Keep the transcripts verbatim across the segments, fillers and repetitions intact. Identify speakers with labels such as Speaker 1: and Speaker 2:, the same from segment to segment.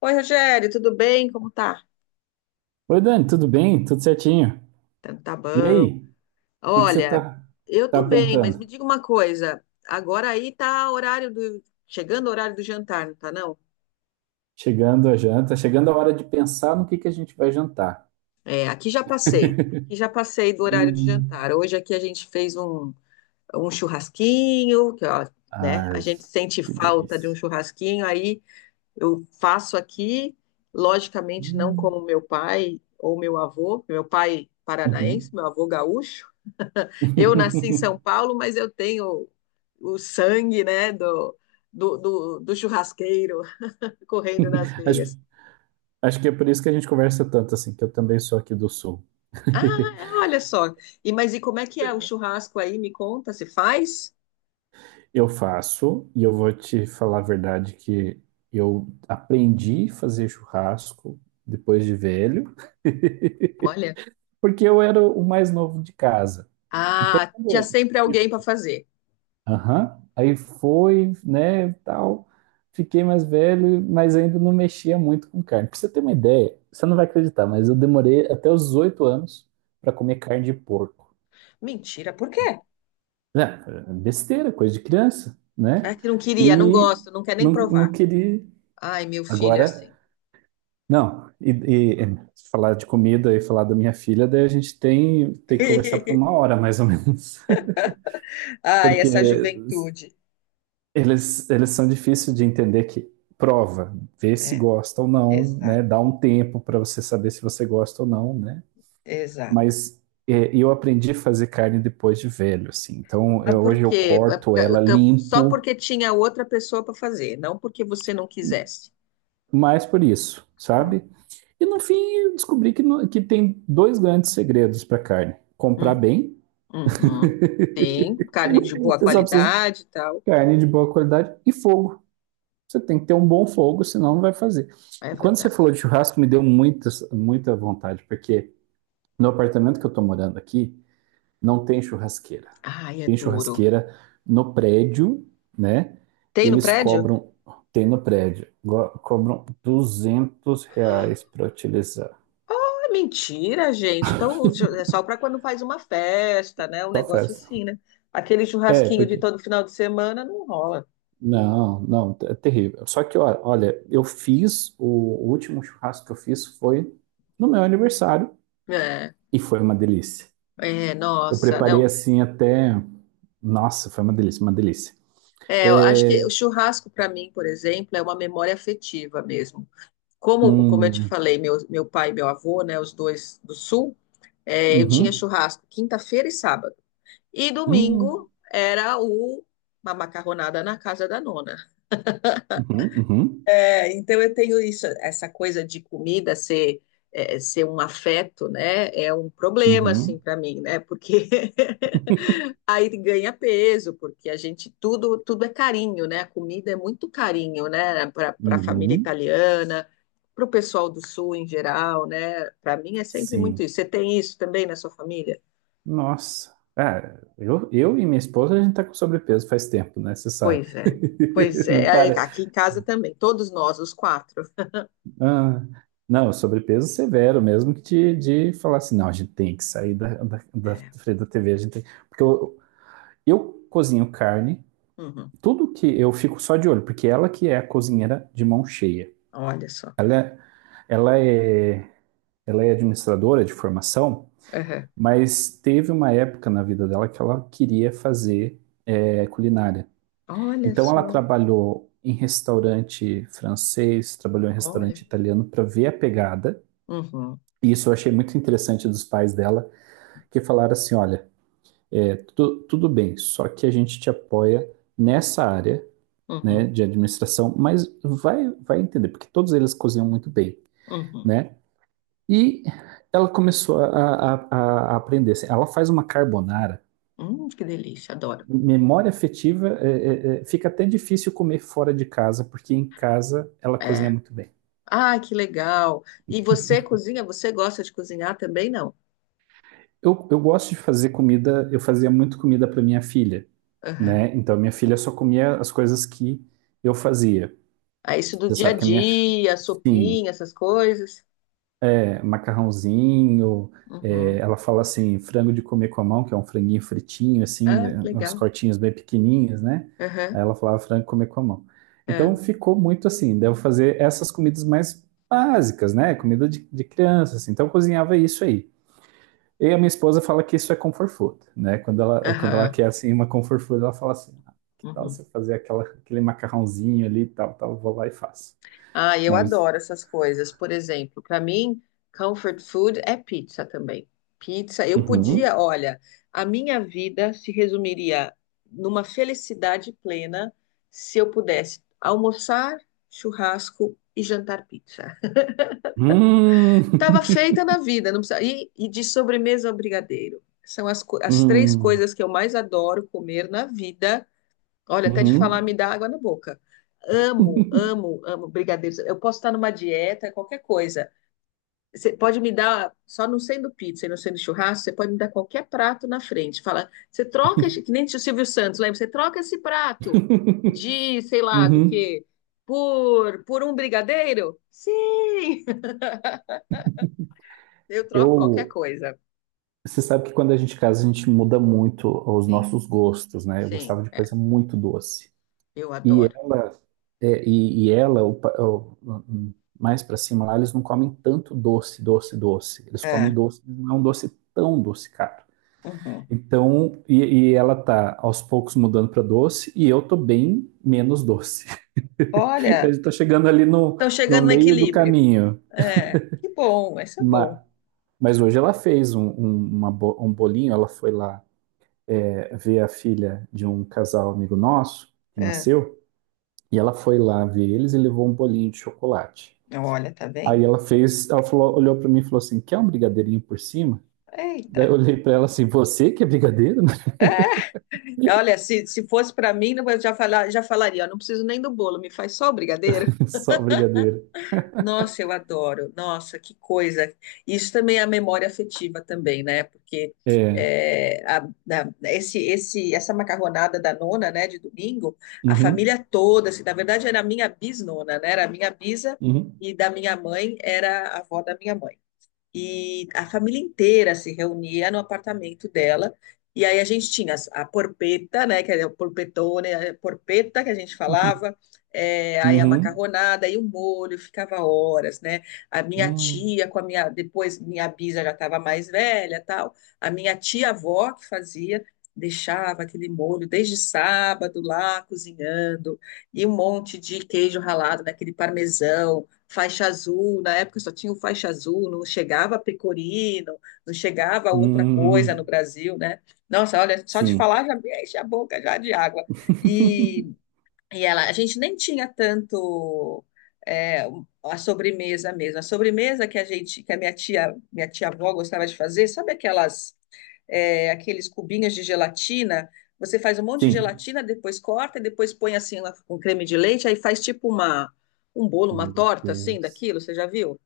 Speaker 1: Oi, Rogério, tudo bem? Como tá?
Speaker 2: Oi, Dani, tudo bem? Tudo certinho?
Speaker 1: Tá tá
Speaker 2: E
Speaker 1: bom.
Speaker 2: aí, o que que você
Speaker 1: Olha,
Speaker 2: tá,
Speaker 1: eu
Speaker 2: tá
Speaker 1: tô bem, mas me
Speaker 2: aprontando?
Speaker 1: diga uma coisa. Agora aí tá horário do... Chegando o horário do jantar, não tá não?
Speaker 2: Chegando a janta, chegando a hora de pensar no que que a gente vai jantar.
Speaker 1: É, aqui já passei. Aqui já passei do horário do
Speaker 2: Hum.
Speaker 1: jantar. Hoje aqui a gente fez um, um churrasquinho, que ó, né? A
Speaker 2: Ai,
Speaker 1: gente sente
Speaker 2: que
Speaker 1: falta de um
Speaker 2: delícia.
Speaker 1: churrasquinho, aí eu faço aqui, logicamente não
Speaker 2: Hum.
Speaker 1: como meu pai ou meu avô, meu pai paranaense,
Speaker 2: Uhum.
Speaker 1: meu avô gaúcho. Eu nasci em São Paulo, mas eu tenho o sangue, né, do, do, do, do churrasqueiro correndo nas
Speaker 2: Acho,
Speaker 1: veias.
Speaker 2: acho que é por isso que a gente conversa tanto assim, que eu também sou aqui do Sul.
Speaker 1: Ah, é, olha só. E mas e como é que é o churrasco aí? Me conta, se faz?
Speaker 2: Eu faço, e eu vou te falar a verdade que eu aprendi a fazer churrasco depois de velho.
Speaker 1: Olha.
Speaker 2: Porque eu era o mais novo de casa. Então,
Speaker 1: Ah, tinha
Speaker 2: quando
Speaker 1: sempre
Speaker 2: eu-
Speaker 1: alguém para fazer.
Speaker 2: Aham. Aí foi, né, tal. Fiquei mais velho, mas ainda não mexia muito com carne. Pra você ter uma ideia, você não vai acreditar, mas eu demorei até os oito anos para comer carne de porco.
Speaker 1: Mentira, por quê?
Speaker 2: É, é besteira, coisa de criança,
Speaker 1: É
Speaker 2: né?
Speaker 1: que não queria, não
Speaker 2: E
Speaker 1: gosto, não quer nem
Speaker 2: não, não
Speaker 1: provar.
Speaker 2: queria.
Speaker 1: Ai, meu filho,
Speaker 2: Agora,
Speaker 1: assim.
Speaker 2: não. E, e, e falar de comida e falar da minha filha, daí a gente tem, tem que conversar por uma hora, mais ou menos.
Speaker 1: Ai,
Speaker 2: Porque
Speaker 1: essa juventude.
Speaker 2: Eles, eles são difíceis de entender que prova, vê se
Speaker 1: É,
Speaker 2: gosta ou não,
Speaker 1: exato,
Speaker 2: né? Dá um tempo para você saber se você gosta ou não, né?
Speaker 1: exato.
Speaker 2: Mas é, eu aprendi a fazer carne depois de velho, assim. Então
Speaker 1: Mas
Speaker 2: eu-
Speaker 1: por
Speaker 2: hoje eu
Speaker 1: quê? É
Speaker 2: corto
Speaker 1: porque-
Speaker 2: ela
Speaker 1: então, só
Speaker 2: limpo,
Speaker 1: porque tinha outra pessoa para fazer, não porque você não quisesse.
Speaker 2: mais por isso,
Speaker 1: Hum,
Speaker 2: sabe? E no fim eu descobri que, no- que tem dois grandes segredos para carne: comprar
Speaker 1: hum,
Speaker 2: bem,
Speaker 1: uhum. Tem carne de boa
Speaker 2: você só precisa de
Speaker 1: qualidade e tal.
Speaker 2: carne de boa qualidade e fogo. Você tem que ter um bom fogo, senão não vai fazer.
Speaker 1: É
Speaker 2: E quando você
Speaker 1: verdade.
Speaker 2: falou de churrasco, me deu muitas, muita vontade, porque no apartamento que eu tô morando aqui, não tem churrasqueira.
Speaker 1: Ai, é
Speaker 2: Tem
Speaker 1: duro.
Speaker 2: churrasqueira no prédio, né?
Speaker 1: Tem no
Speaker 2: Eles
Speaker 1: prédio?
Speaker 2: cobram, tem no prédio, go- cobram duzentos reais
Speaker 1: Ah,
Speaker 2: para utilizar.
Speaker 1: é mentira, gente. Então é só para quando faz uma festa, né? Um
Speaker 2: Só
Speaker 1: negócio
Speaker 2: festa.
Speaker 1: assim, né? Aquele
Speaker 2: É,
Speaker 1: churrasquinho de
Speaker 2: porque.
Speaker 1: todo final de semana não rola.
Speaker 2: Não, não, é terrível. Só que, ó, olha, eu fiz, o último churrasco que eu fiz foi no meu aniversário
Speaker 1: É,
Speaker 2: e foi uma delícia.
Speaker 1: é,
Speaker 2: Eu
Speaker 1: nossa,
Speaker 2: preparei
Speaker 1: não.
Speaker 2: assim até. Nossa, foi uma delícia, uma delícia.
Speaker 1: É, eu acho que o
Speaker 2: É,
Speaker 1: churrasco para mim, por exemplo, é uma memória afetiva mesmo. Como, como eu te
Speaker 2: um,
Speaker 1: falei, meu, meu pai e meu avô, né, os dois do sul, é, eu tinha
Speaker 2: uhum.
Speaker 1: churrasco quinta-feira e sábado. E
Speaker 2: Hum,
Speaker 1: domingo era o, uma macarronada na casa da nona.
Speaker 2: uhum, uhum,
Speaker 1: É, então eu tenho isso, essa coisa de comida ser é, ser um afeto, né? É um problema assim
Speaker 2: uhum,
Speaker 1: para mim, né? Porque aí ganha peso, porque a gente tudo tudo é carinho, né? A comida é muito carinho, né? Para a família
Speaker 2: uhum.
Speaker 1: italiana, para o pessoal do sul em geral, né? Para mim é sempre muito
Speaker 2: Sim.
Speaker 1: isso. Você tem isso também na sua família?
Speaker 2: Nossa. Ah, eu, eu e minha esposa, a gente tá com sobrepeso faz tempo, né? Você sabe.
Speaker 1: Pois é, pois
Speaker 2: Não
Speaker 1: é.
Speaker 2: para.
Speaker 1: Aqui em casa também, todos nós, os quatro.
Speaker 2: Ah, não, sobrepeso severo mesmo que de, de falar assim, não, a gente tem que sair da, da, da
Speaker 1: É.
Speaker 2: frente da T V, a gente tem. Porque eu, eu cozinho carne,
Speaker 1: Uhum.
Speaker 2: tudo que eu fico só de olho, porque ela que é a cozinheira de mão cheia.
Speaker 1: Olha só.
Speaker 2: Ela é, ela é administradora de formação,
Speaker 1: Uhum.
Speaker 2: mas teve uma época na vida dela que ela queria fazer eh, culinária.
Speaker 1: Olha
Speaker 2: Então ela
Speaker 1: só.
Speaker 2: trabalhou em restaurante francês, trabalhou em restaurante
Speaker 1: Olha.
Speaker 2: italiano para ver a pegada.
Speaker 1: Uhum,
Speaker 2: E isso eu achei muito interessante dos pais dela, que falaram assim: olha, eh, tu- tudo bem, só que a gente te apoia nessa área, né,
Speaker 1: uhum,
Speaker 2: de administração, mas vai, vai entender, porque todos eles cozinham muito bem,
Speaker 1: uhum.
Speaker 2: né? E ela começou a, a- a- aprender, assim. Ela faz uma carbonara
Speaker 1: Hum, que delícia, adoro.
Speaker 2: memória afetiva, é, é, é, fica até difícil comer fora de casa, porque em casa ela cozinha
Speaker 1: É.
Speaker 2: muito bem.
Speaker 1: Ai, que legal. E você cozinha? Você gosta de cozinhar também, não?
Speaker 2: Eu, eu gosto de fazer comida, eu fazia muito comida para minha filha,
Speaker 1: Uhum.
Speaker 2: né? Então minha filha só comia as coisas que eu fazia.
Speaker 1: É isso do
Speaker 2: Você
Speaker 1: dia a
Speaker 2: sabe que a minha,
Speaker 1: dia,
Speaker 2: sim,
Speaker 1: sopinha, essas coisas?
Speaker 2: é, macarrãozinho. É,
Speaker 1: Uhum.
Speaker 2: ela fala assim, frango de comer com a mão, que é um franguinho fritinho, assim,
Speaker 1: Ah,
Speaker 2: né,
Speaker 1: que
Speaker 2: uns
Speaker 1: legal.
Speaker 2: cortinhos bem pequenininhos, né?
Speaker 1: Aham,
Speaker 2: Aí ela falava frango de comer com a mão.
Speaker 1: é.
Speaker 2: Então ficou muito assim, devo fazer essas comidas mais básicas, né? Comida de, de criança, assim. Então eu cozinhava isso aí. E a minha esposa fala que isso é comfort food, né? Quando ela, quando ela
Speaker 1: Aham,
Speaker 2: quer, assim, uma comfort food, ela fala assim, que tal
Speaker 1: uhum.
Speaker 2: você fazer aquela, aquele macarrãozinho ali e tal, tal, eu vou lá e faço.
Speaker 1: Ah, eu
Speaker 2: Mas.
Speaker 1: adoro essas coisas. Por exemplo, para mim, comfort food é pizza também. Pizza, eu podia,
Speaker 2: Uhum.
Speaker 1: olha, a minha vida se resumiria numa felicidade plena se eu pudesse almoçar, churrasco e jantar pizza.
Speaker 2: Hum.
Speaker 1: Tava feita na vida, não precisa. E, e de sobremesa ao brigadeiro. São as, co- as três
Speaker 2: Hum.
Speaker 1: coisas que eu mais adoro comer na vida. Olha, até de falar me
Speaker 2: Uhum.
Speaker 1: dá água na boca. Amo, amo, amo brigadeiros. Eu posso estar numa dieta, qualquer coisa. Você pode me dar, só não sendo pizza e não sendo churrasco, você pode me dar qualquer prato na frente. Fala, você troca, esse- que nem o Silvio Santos, lembra? Você troca esse prato de, sei lá, do
Speaker 2: Uhum.
Speaker 1: quê? Por, por um brigadeiro? Sim! Eu troco qualquer
Speaker 2: Eu,
Speaker 1: coisa.
Speaker 2: Você sabe que quando a gente casa, a gente muda muito os
Speaker 1: Sim,
Speaker 2: nossos gostos, né? Eu
Speaker 1: sim,
Speaker 2: gostava de
Speaker 1: é.
Speaker 2: coisa muito doce.
Speaker 1: Eu
Speaker 2: E
Speaker 1: adoro.
Speaker 2: ela, é, e, e ela, o pa- o- o- mais pra cima lá, eles não comem tanto doce, doce, doce. Eles comem
Speaker 1: É.
Speaker 2: doce, mas não é um doce tão docicado.
Speaker 1: Uhum.
Speaker 2: Então, e, e ela tá aos poucos mudando pra doce e eu tô bem menos doce. A
Speaker 1: Olha,
Speaker 2: gente tá chegando ali no,
Speaker 1: estão
Speaker 2: no
Speaker 1: chegando no
Speaker 2: meio do
Speaker 1: equilíbrio.
Speaker 2: caminho.
Speaker 1: É, que bom, isso é bom.
Speaker 2: Mas hoje ela fez um, um, uma um bolinho, ela foi lá é, ver a filha de um casal amigo nosso, que
Speaker 1: É,
Speaker 2: nasceu, e ela foi lá ver eles e levou um bolinho de chocolate.
Speaker 1: olha, tá vendo?
Speaker 2: Aí ela fez, ela falou- olhou pra mim e falou assim: quer um brigadeirinho por cima? Daí eu
Speaker 1: Eita.
Speaker 2: olhei pra ela assim: você que é brigadeiro?
Speaker 1: É, olha, se, se fosse para mim, eu já, falar, já falaria, ó, não preciso nem do bolo, me faz só o brigadeiro.
Speaker 2: Só brigadeiro.
Speaker 1: Nossa, eu adoro. Nossa, que coisa. Isso também é a memória afetiva também, né? Porque
Speaker 2: É.
Speaker 1: é, a- da- esse, esse, essa macarronada da nona, né, de domingo, a
Speaker 2: Uhum,
Speaker 1: família toda, assim, na verdade era a minha bisnona, né? Era a minha bisa
Speaker 2: uhum,
Speaker 1: e da minha mãe era a avó da minha mãe. E a família inteira se reunia no apartamento dela. E aí a gente tinha as- a porpeta, né, que é o porpetone, a porpeta que a gente
Speaker 2: uhum,
Speaker 1: falava, é, aí a
Speaker 2: uhum,
Speaker 1: macarronada e o molho, ficava horas, né? A minha
Speaker 2: uhum,
Speaker 1: tia com a minha, depois minha bisa já estava mais velha, tal. A minha tia-avó que fazia, deixava aquele molho desde sábado lá cozinhando, e um monte de queijo ralado, naquele parmesão, faixa azul, na época só tinha o faixa azul, não chegava pecorino, não chegava outra
Speaker 2: uhum,
Speaker 1: coisa no
Speaker 2: uhum.
Speaker 1: Brasil, né? Nossa, olha, só de
Speaker 2: Sim,
Speaker 1: falar já me enche a boca já de água. E, e ela, a gente nem tinha tanto é, a sobremesa mesmo. A sobremesa que a gente, que a minha tia, minha tia-avó gostava de fazer, sabe aquelas é, aqueles cubinhos de gelatina. Você faz um monte de
Speaker 2: sim.
Speaker 1: gelatina, depois corta, e depois põe assim lá com creme de leite, aí faz tipo uma, um bolo, uma
Speaker 2: Meu
Speaker 1: torta assim
Speaker 2: Deus.
Speaker 1: daquilo, você já viu?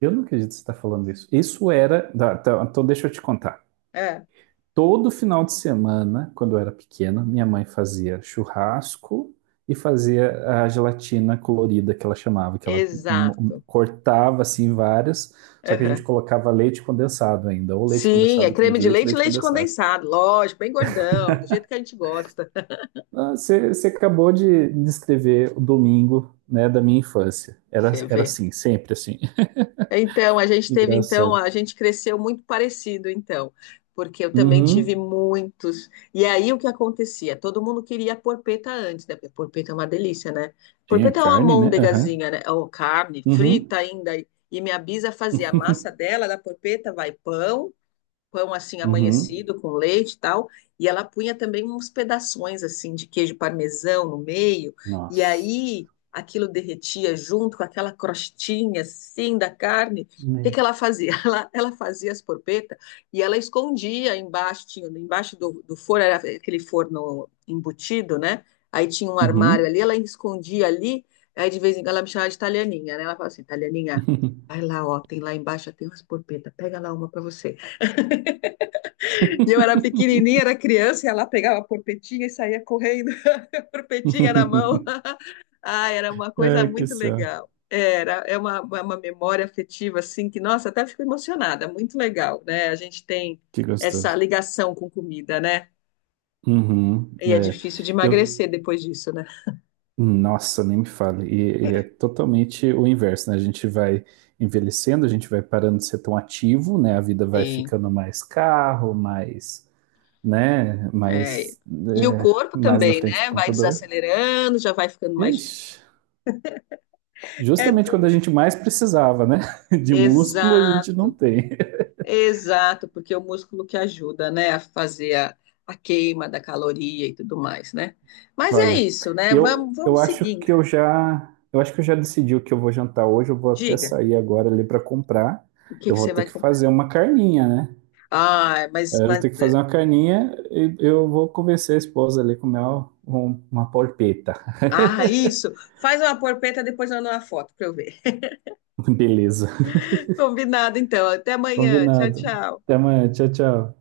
Speaker 2: Eu não acredito que você está falando isso. Isso era. Tá, tá. Então, deixa eu te contar.
Speaker 1: É,
Speaker 2: Todo final de semana, quando eu era pequeno, minha mãe fazia churrasco e fazia a gelatina colorida que ela chamava, que ela m-
Speaker 1: exato.
Speaker 2: cortava assim várias, só que a gente
Speaker 1: Aham.
Speaker 2: colocava leite condensado ainda, ou leite
Speaker 1: Sim, é
Speaker 2: condensado, creme
Speaker 1: creme
Speaker 2: de
Speaker 1: de
Speaker 2: leite,
Speaker 1: leite e
Speaker 2: leite
Speaker 1: leite
Speaker 2: condensado.
Speaker 1: condensado, lógico, bem gordão, do jeito que a gente gosta.
Speaker 2: Ah, Você você acabou de descrever o domingo, né, da minha infância. Era,
Speaker 1: Você
Speaker 2: era
Speaker 1: vê.
Speaker 2: assim, sempre assim.
Speaker 1: Então, a gente
Speaker 2: Que
Speaker 1: teve, então,
Speaker 2: engraçado.
Speaker 1: a gente cresceu muito parecido, então, porque eu também tive
Speaker 2: Uhum.
Speaker 1: muitos. E aí o que acontecia? Todo mundo queria porpeta antes, né? Porque porpeta é uma delícia, né?
Speaker 2: Tinha
Speaker 1: Porpeta é uma
Speaker 2: carne, né? Aham.
Speaker 1: almôndegazinha, né? Ou carne frita
Speaker 2: Uhum.
Speaker 1: ainda. E minha bisa fazia a massa
Speaker 2: Uhum.
Speaker 1: dela, da porpeta vai pão, pão assim
Speaker 2: Uhum.
Speaker 1: amanhecido com leite e tal, e ela punha também uns pedaços assim de queijo parmesão no meio, e
Speaker 2: Nossa.
Speaker 1: aí aquilo derretia junto com aquela crostinha assim da carne. O que
Speaker 2: Né?
Speaker 1: que ela fazia? Ela, ela fazia as porpetas e ela escondia embaixo, tinha embaixo do, do forno, era aquele forno embutido, né? Aí tinha um armário
Speaker 2: Uhum.
Speaker 1: ali, ela escondia ali, aí de vez em quando ela me chamava de italianinha, né? Ela falava assim, italianinha, vai lá, ó, tem lá embaixo, tem umas porpetas, pega lá uma para você. E eu era pequenininha, era criança, e ela pegava a porpetinha e saía correndo, a porpetinha na mão. Ah, era uma coisa
Speaker 2: É, que
Speaker 1: muito
Speaker 2: céu.
Speaker 1: legal. Era, é uma, uma uma memória afetiva, assim, que, nossa, até fico emocionada, muito legal, né? A gente tem
Speaker 2: Que
Speaker 1: essa
Speaker 2: gostoso.
Speaker 1: ligação com comida, né?
Speaker 2: Uhum.
Speaker 1: E é
Speaker 2: É,
Speaker 1: difícil de emagrecer
Speaker 2: eu,
Speaker 1: depois disso, né?
Speaker 2: nossa, nem me fale. E, e é totalmente o inverso, né? A gente vai envelhecendo, a gente vai parando de ser tão ativo, né? A vida vai
Speaker 1: Sim,
Speaker 2: ficando mais carro, mais, né?
Speaker 1: é.
Speaker 2: Mais,
Speaker 1: E o
Speaker 2: é,
Speaker 1: corpo
Speaker 2: mais na
Speaker 1: também,
Speaker 2: frente do
Speaker 1: né? Vai
Speaker 2: computador.
Speaker 1: desacelerando, já vai ficando mais difícil.
Speaker 2: Ixi.
Speaker 1: É
Speaker 2: Justamente quando a
Speaker 1: duro.
Speaker 2: gente mais precisava, né? De músculo a gente não
Speaker 1: Exato.
Speaker 2: tem.
Speaker 1: Exato, porque é o músculo que ajuda, né, a fazer a, a queima da caloria e tudo mais, né? Mas é
Speaker 2: Olha,
Speaker 1: isso, né?
Speaker 2: eu,
Speaker 1: Vamos,
Speaker 2: eu
Speaker 1: vamos
Speaker 2: acho
Speaker 1: seguindo.
Speaker 2: que eu já, eu acho que eu já decidi o que eu vou jantar hoje. Eu vou até
Speaker 1: Diga,
Speaker 2: sair agora ali para comprar.
Speaker 1: o que
Speaker 2: Eu
Speaker 1: que
Speaker 2: vou
Speaker 1: você
Speaker 2: ter
Speaker 1: vai
Speaker 2: que
Speaker 1: comprar?
Speaker 2: fazer uma carninha, né?
Speaker 1: Ah, mas,
Speaker 2: É, eu vou
Speaker 1: mas-
Speaker 2: ter que fazer uma carninha e eu vou convencer a esposa ali a comer uma, uma polpeta.
Speaker 1: ah, isso. Faz uma porpeta depois manda uma foto para eu ver.
Speaker 2: Beleza.
Speaker 1: Combinado, então. Até amanhã. Tchau,
Speaker 2: Combinado. Até
Speaker 1: tchau.
Speaker 2: amanhã. Tchau, tchau.